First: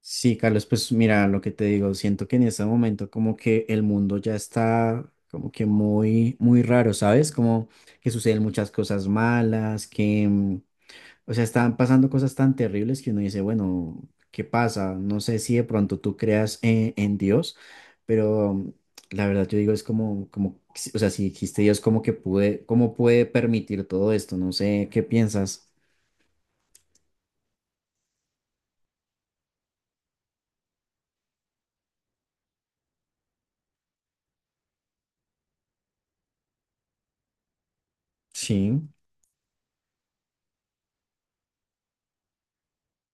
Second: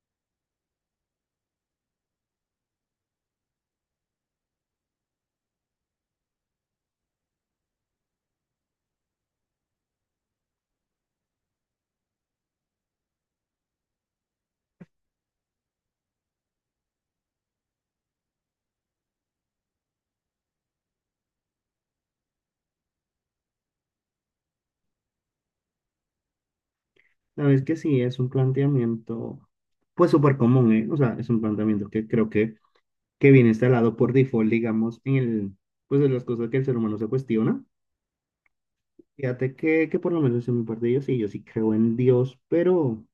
Sí, Carlos, pues mira, lo que te digo, siento que en este momento como que el mundo ya está como que muy, muy raro, ¿sabes? Como que suceden muchas cosas malas, o sea, están pasando cosas tan terribles que uno dice, bueno, ¿qué pasa? No sé si de pronto tú creas en Dios, pero la verdad yo digo es como, como, si- o sea, si existe Dios, ¿cómo puede permitir todo esto? No sé, ¿qué piensas? La verdad es que sí, es un planteamiento, pues súper común, ¿eh? O sea, es un planteamiento que creo que viene instalado por default, digamos, en el, pues en las cosas que el ser humano se cuestiona. Sí, Fíjate que por lo menos en mi parte yo sí creo en Dios, pero,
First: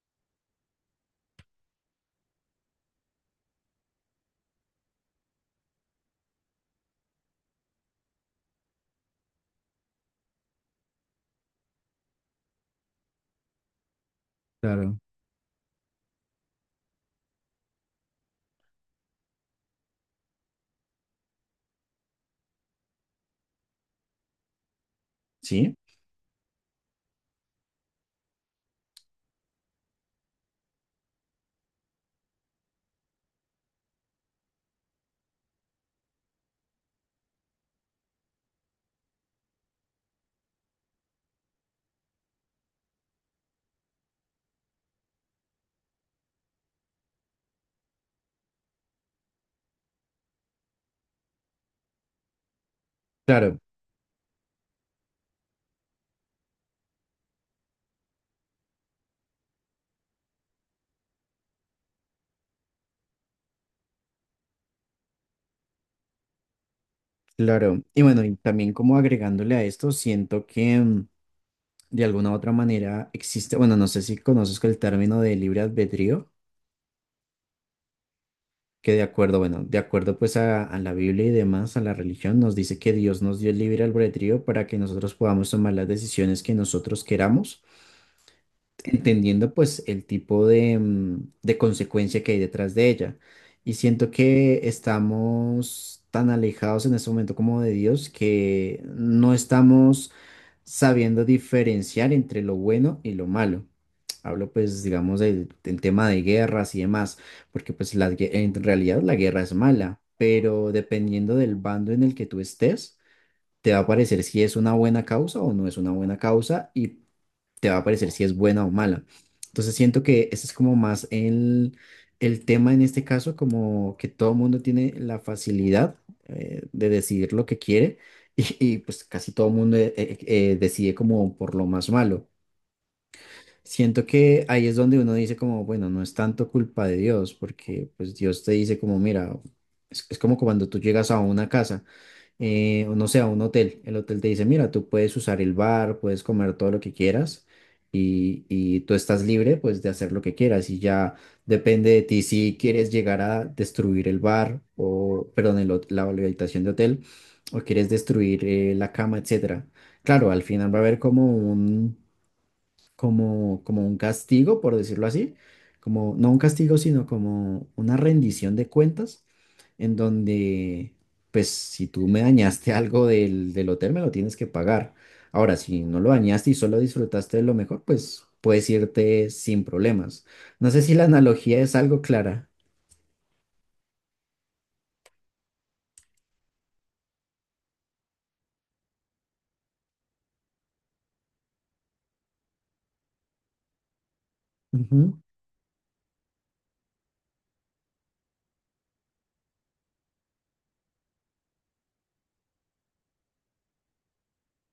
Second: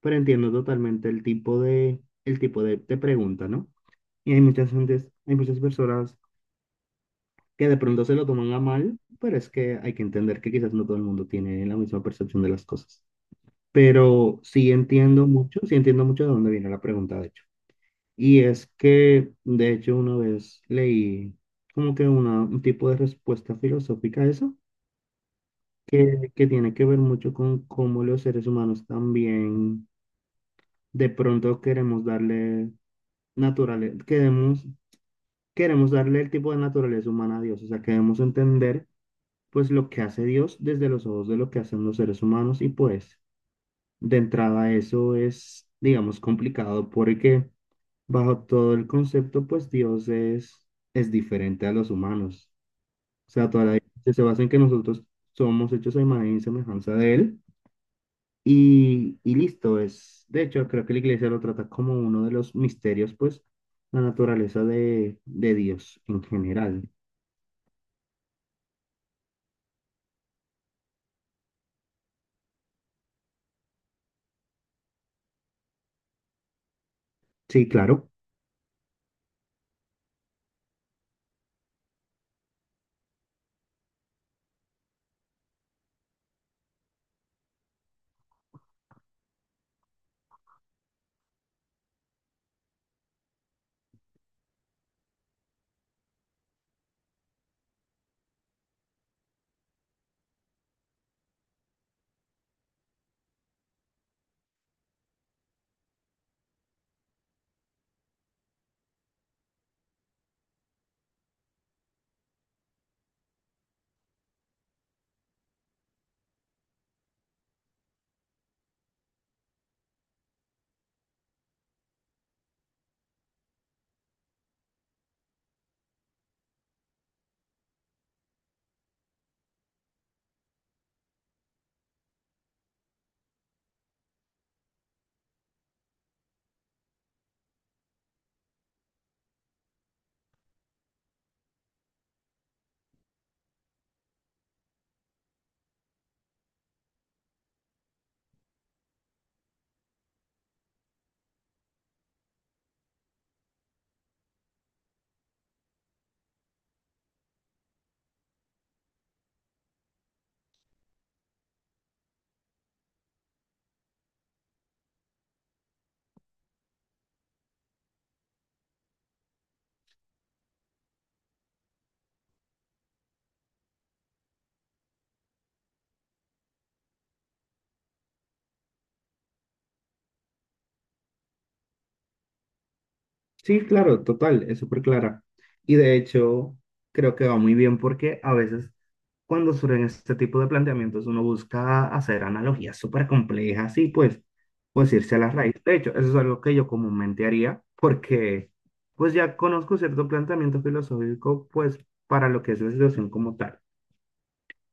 pero entiendo totalmente el tipo de pregunta, ¿no? Y hay muchas gentes, hay muchas personas que de pronto se lo toman a mal, pero es que hay que entender que quizás no todo el mundo tiene la misma percepción de las cosas. Pero claro. Sí entiendo mucho de dónde viene la pregunta, de hecho. Y es que, de hecho, una vez leí como que un tipo de respuesta filosófica a eso, Sí. que tiene que ver mucho con cómo los seres humanos también de pronto queremos darle naturaleza, queremos, queremos darle el tipo de naturaleza humana a Dios, o sea, queremos entender pues lo que hace Dios desde los ojos de lo que hacen los seres humanos y pues de entrada eso es, digamos, complicado porque bajo todo el concepto, pues Dios es diferente a los humanos. O sea, Claro. toda la diferencia se basa en que nosotros somos hechos a imagen y semejanza de Él. Y listo, es. De hecho, creo que la iglesia lo trata como uno de los misterios, pues, la naturaleza de Dios en general. Claro, y bueno, y también como agregándole a esto, siento que de alguna u otra manera existe, bueno, no sé si conoces el término de libre albedrío, Sí, claro. que de acuerdo, bueno, de acuerdo pues a la Biblia y demás, a la religión, nos dice que Dios nos dio el libre albedrío para que nosotros podamos tomar las decisiones que nosotros queramos, entendiendo pues el tipo de consecuencia que hay detrás de ella. Y siento que estamos tan alejados en este momento como de Dios que no estamos sabiendo diferenciar entre lo bueno y lo malo. Hablo pues, digamos, del tema de guerras y demás, porque pues en realidad la guerra es mala, pero dependiendo del bando en el que tú estés, te va a parecer si es una buena causa o no es una buena causa y te va a parecer si es buena o mala. Entonces siento que ese es como más el tema en este caso, como que todo el mundo tiene la facilidad de decidir lo que quiere pues casi todo el mundo decide como por lo más malo. Siento que ahí es donde uno dice como, bueno, no es tanto culpa de Dios, porque pues Dios te dice como, mira, es como cuando tú llegas a una casa o no sé, a un hotel. El hotel te dice, mira, tú puedes usar el bar, puedes comer todo lo que quieras y tú estás libre pues de hacer lo que quieras y ya depende de ti si quieres llegar a destruir el bar o, perdón, la habitación de hotel o quieres destruir la cama, etcétera. Claro, al final va a haber como como un castigo, por decirlo así, como no un castigo, sino como una rendición de cuentas, en donde, pues, si tú me dañaste algo del hotel, me lo tienes que pagar. Ahora, si no lo dañaste y solo disfrutaste de lo mejor, pues puedes irte sin problemas. No sé si la analogía es algo clara. Sí, claro, total, es súper clara. Y de hecho, creo que va muy bien porque a veces cuando surgen este tipo de planteamientos uno busca hacer analogías súper complejas y pues, pues irse Ujú. a la raíz. De hecho, eso es algo que yo comúnmente haría porque pues ya conozco cierto planteamiento filosófico pues para lo que es la situación como tal.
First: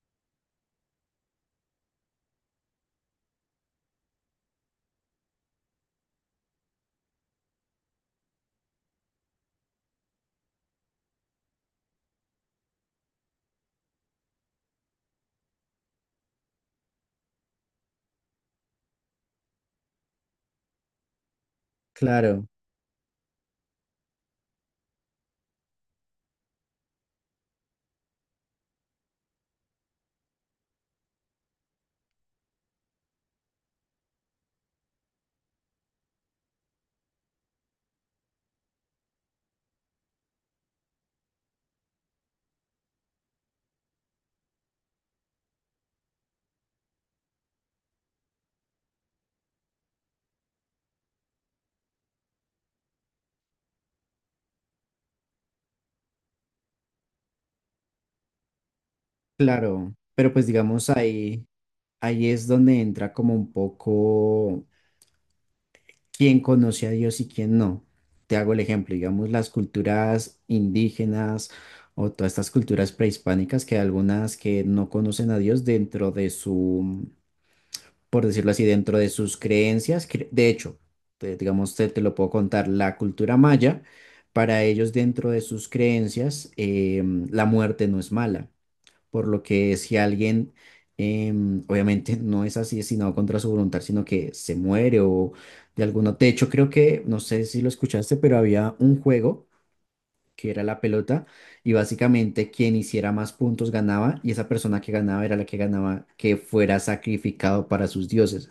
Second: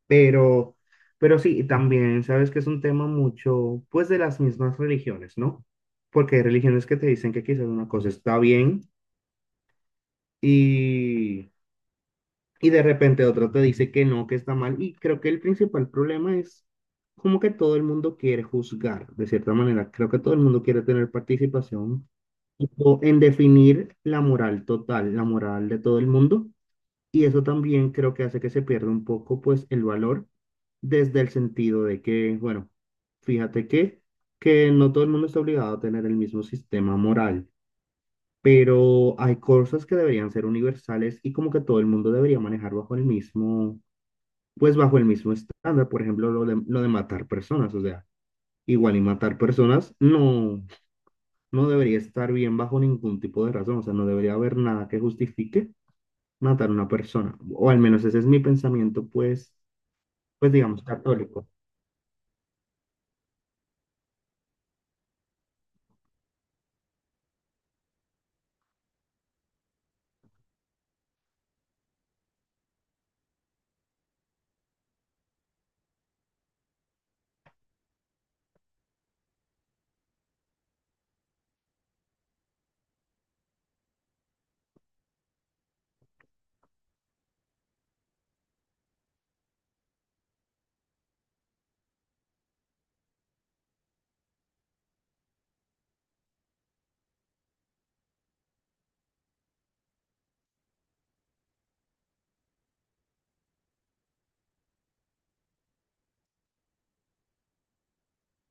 Pero, pero sí, y también sabes que es un tema mucho pues de las mismas religiones, ¿no? Porque hay religiones que te dicen que quizás una cosa está bien y, y de repente otro te dice que no, que está mal. Y creo que el principal problema es como que todo el mundo quiere juzgar, de cierta manera. Creo que todo el mundo quiere tener participación Claro, tipo, en definir la moral total, la moral de todo el mundo. Y eso también creo que hace que se pierda un poco pues el valor desde el sentido de que, bueno, fíjate que no todo el mundo está obligado a tener el mismo sistema moral, pero hay cosas que deberían ser universales y como que todo el mundo debería manejar bajo el mismo, pues bajo el mismo estándar, por ejemplo, lo de matar personas, o sea, igual y matar personas no, no debería estar bien bajo ningún tipo de razón, o sea, no debería haber nada que justifique matar a una persona, o al menos ese es mi pensamiento, pues, claro. Pero pues pues digamos, digamos ahí, católico. ahí es donde entra como un poco quién conoce a Dios y quién no. Te hago el ejemplo, digamos, las culturas indígenas o todas estas culturas prehispánicas que hay algunas que no conocen a Dios dentro de su, por decirlo así, dentro de sus creencias. De hecho, digamos, te lo puedo contar, la cultura maya, para ellos dentro de sus creencias, la muerte no es mala por lo que si alguien obviamente no es asesinado contra su voluntad, sino que se muere o de alguna... De hecho, creo que, no sé si lo escuchaste, pero había un juego que era la pelota y básicamente quien hiciera más puntos ganaba y esa persona que ganaba era la que ganaba que fuera sacrificado para sus dioses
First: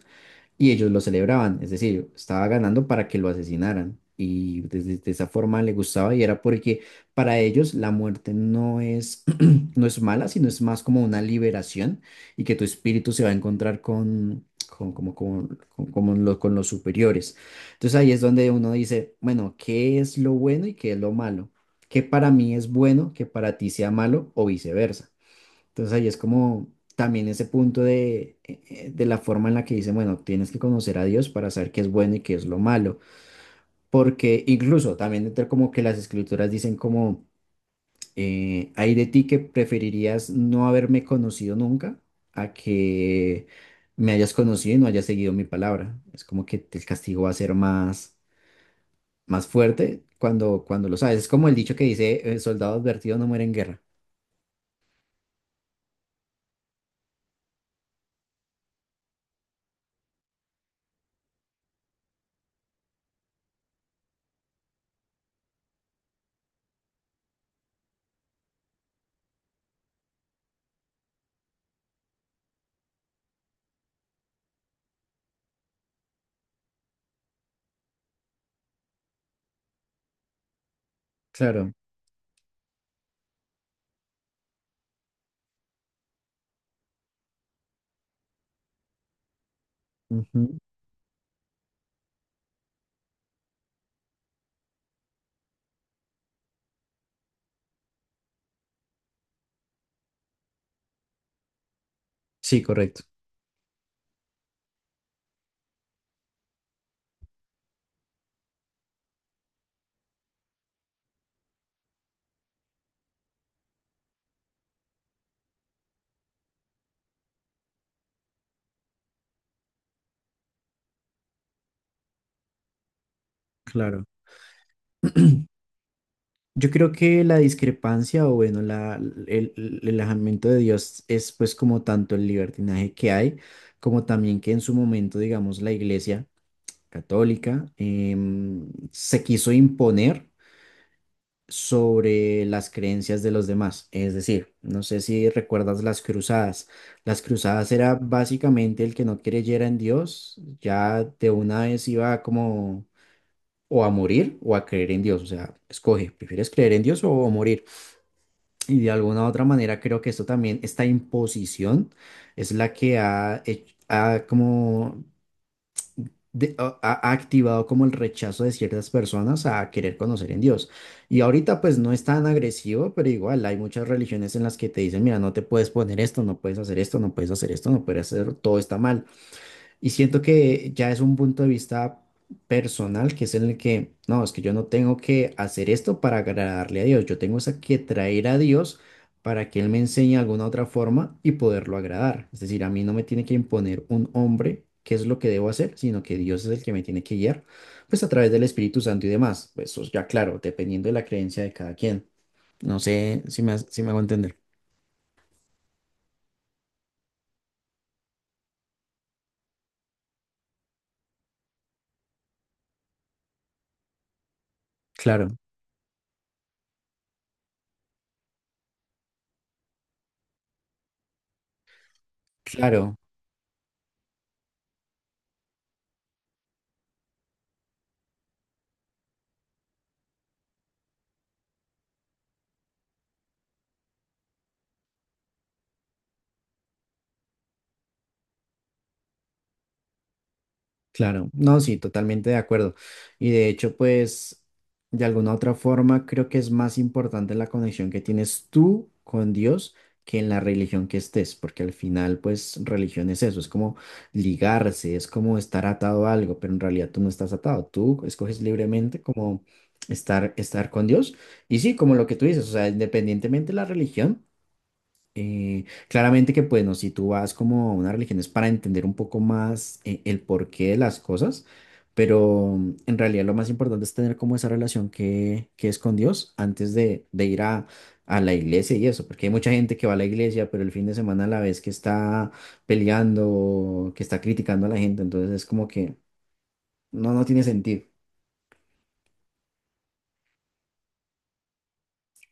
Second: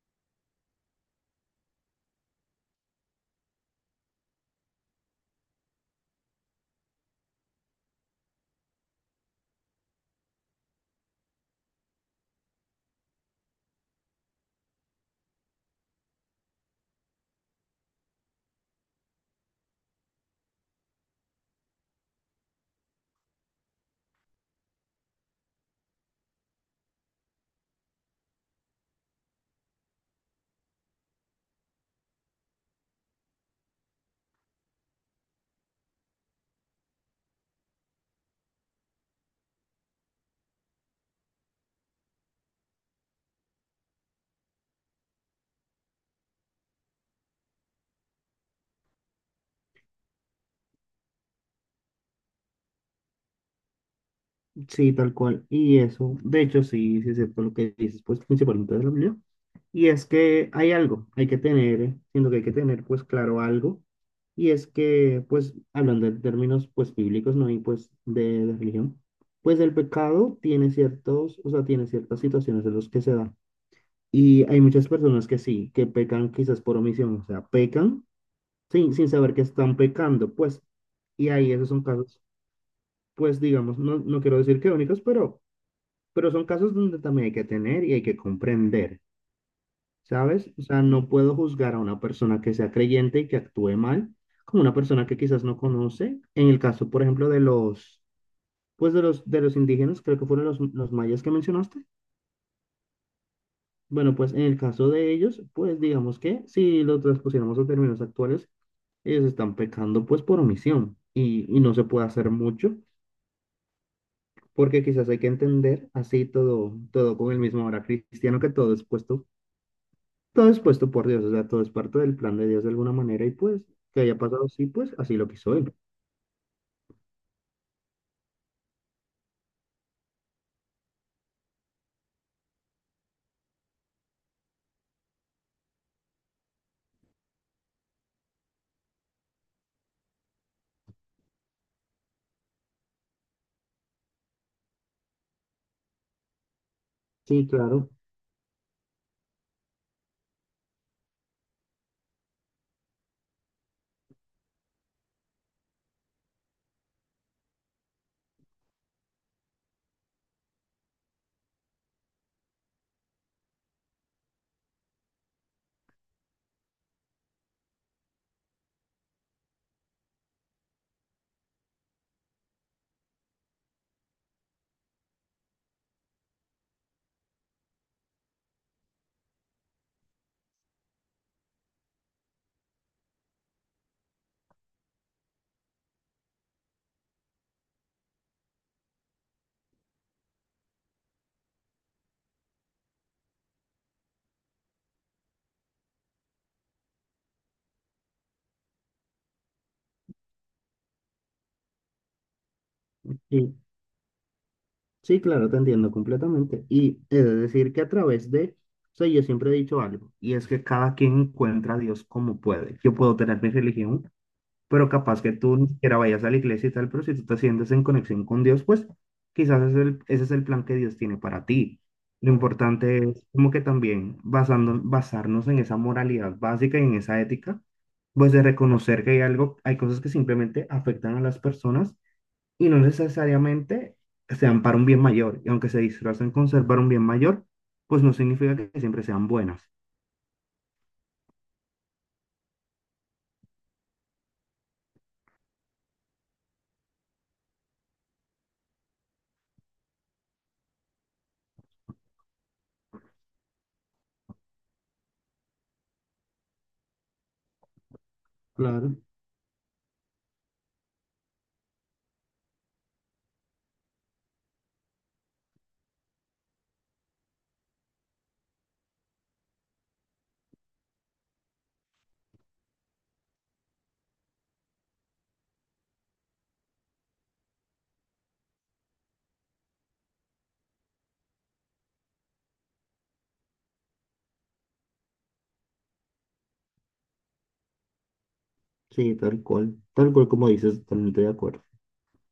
y ellos lo celebraban, es decir, estaba ganando para que lo asesinaran. Y desde de esa forma le gustaba y era porque para ellos la muerte no es, no es mala, sino es más como una liberación y que tu espíritu se va a encontrar con los superiores. Entonces ahí es donde uno dice, bueno, ¿qué es lo bueno y qué es lo malo? ¿Qué para mí es bueno que para ti sea malo o viceversa? Entonces ahí es como también ese punto de la forma en la que dicen, bueno, tienes que conocer a Dios para saber qué es bueno y qué es lo malo. Porque incluso también entre como que las escrituras dicen como, hay de ti que preferirías no haberme conocido nunca a que me hayas conocido y no hayas seguido mi palabra. Es como que el castigo va a ser más fuerte cuando lo sabes. Es como el dicho que dice, soldado advertido no muere en guerra. Sí, tal cual. Y eso, de hecho, sí, sí es cierto lo que dices, pues principalmente de la Biblia. Y es que hay algo, hay que tener, siento que hay que tener, pues claro, algo. Y es que, pues, hablando de términos, pues, bíblicos, ¿no? Y pues de religión, pues el pecado tiene ciertos, o sea, tiene ciertas situaciones en las que se da. Y hay muchas personas que sí, que pecan quizás por omisión, o sea, pecan sin, sin saber que están pecando, pues. Y ahí esos Claro. son casos, pues, digamos, no, no quiero decir que únicos, pero son casos donde también hay que tener y hay que comprender, ¿sabes? Ujú. O sea, no puedo juzgar a una persona que sea creyente y que actúe mal como una persona que quizás no conoce. En el caso, por ejemplo, de los, pues de los indígenas, creo que fueron los mayas que mencionaste. Sí, correcto. Bueno, pues en el caso de ellos, pues digamos que si lo transpusiéramos a términos actuales, ellos están pecando pues por omisión y no se puede hacer mucho porque quizás hay que entender así todo, todo con el mismo ahora cristiano que todo es puesto. Todo es puesto por Dios, o sea, todo es parte del plan de Dios de alguna manera y pues que Claro. haya pasado así, pues así lo quiso él. Yo creo que la discrepancia o bueno, la, el alejamiento de Dios es pues como tanto el libertinaje que hay, como también que en su momento, digamos, la Iglesia católica se quiso imponer sobre las creencias de los demás. Es decir, no sé si recuerdas las cruzadas. Las Sí, cruzadas claro. era básicamente el que no creyera en Dios, ya de una vez iba como o a morir o a creer en Dios. O sea, escoge, ¿prefieres creer en Dios o morir? Y de alguna u otra manera creo que esto también, esta imposición es la que ha activado como el rechazo de ciertas personas a querer conocer en Dios. Y ahorita pues no es tan agresivo, pero igual hay muchas religiones en las que te dicen, mira, no te puedes poner esto, no puedes hacer esto, no puedes hacer esto, no puedes hacer, todo está mal. Y siento que ya es un punto de vista personal, que es en el que, no, es que yo no tengo que hacer esto para agradarle a Dios, yo tengo es a que traer a Dios para que Él me enseñe alguna otra forma y poderlo agradar. Es decir, a mí no me tiene que imponer un hombre qué es lo que debo hacer, sino que Dios es el que me tiene que guiar, pues a través del Espíritu Santo y demás. Pues eso ya claro, dependiendo de la creencia de cada quien. No sé Y si me hago entender. sí, claro, te entiendo completamente. Y es decir que a través de, o sea, yo siempre he dicho algo, y es que cada quien encuentra a Dios como puede. Yo puedo tener mi religión, pero capaz Claro, que tú ni siquiera vayas a la iglesia y tal, pero si tú te sientes en conexión con Dios, pues quizás ese es el plan que Dios tiene para ti. Lo claro. importante es como que también basando, basarnos en esa moralidad básica y en esa ética, pues de reconocer que hay algo, hay cosas que simplemente afectan a las personas y no necesariamente sean para un bien mayor. Y aunque se disfracen con ser para un bien mayor, pues no significa que siempre sean buenas. Claro, no, sí, totalmente de acuerdo. Y de hecho, pues, de alguna otra forma, creo que es más importante la conexión que tienes tú con Dios que en la religión que estés, porque al final, pues, religión es eso, es como ligarse, es como estar atado a algo, pero en realidad tú no estás atado, tú escoges Claro, libremente como estar con Dios. Y sí, como lo que tú dices, o sea, independientemente de la religión. Claramente que, bueno, si tú vas como a una religión es para entender un poco más el porqué de las cosas, pero en realidad lo más importante es tener como esa relación que es con Dios antes de ir a la iglesia y eso, porque hay mucha gente que va a la iglesia, pero el fin de semana a la vez que está peleando, que está criticando a la gente, entonces es como que no, no tiene sentido. sí, tal cual como dices, totalmente de acuerdo.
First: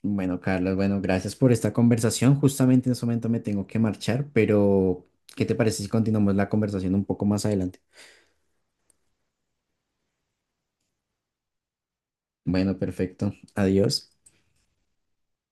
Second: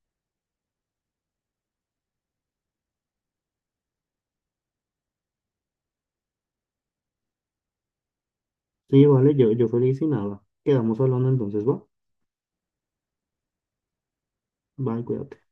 Bueno, Carlos, bueno, gracias por esta conversación. Justamente en este momento me tengo que marchar, pero ¿qué te parece si continuamos la conversación un poco más adelante? Sí, vale, yo feliz y nada. Quedamos hablando entonces, va. Bueno, perfecto. Adiós. Bye, cuídate.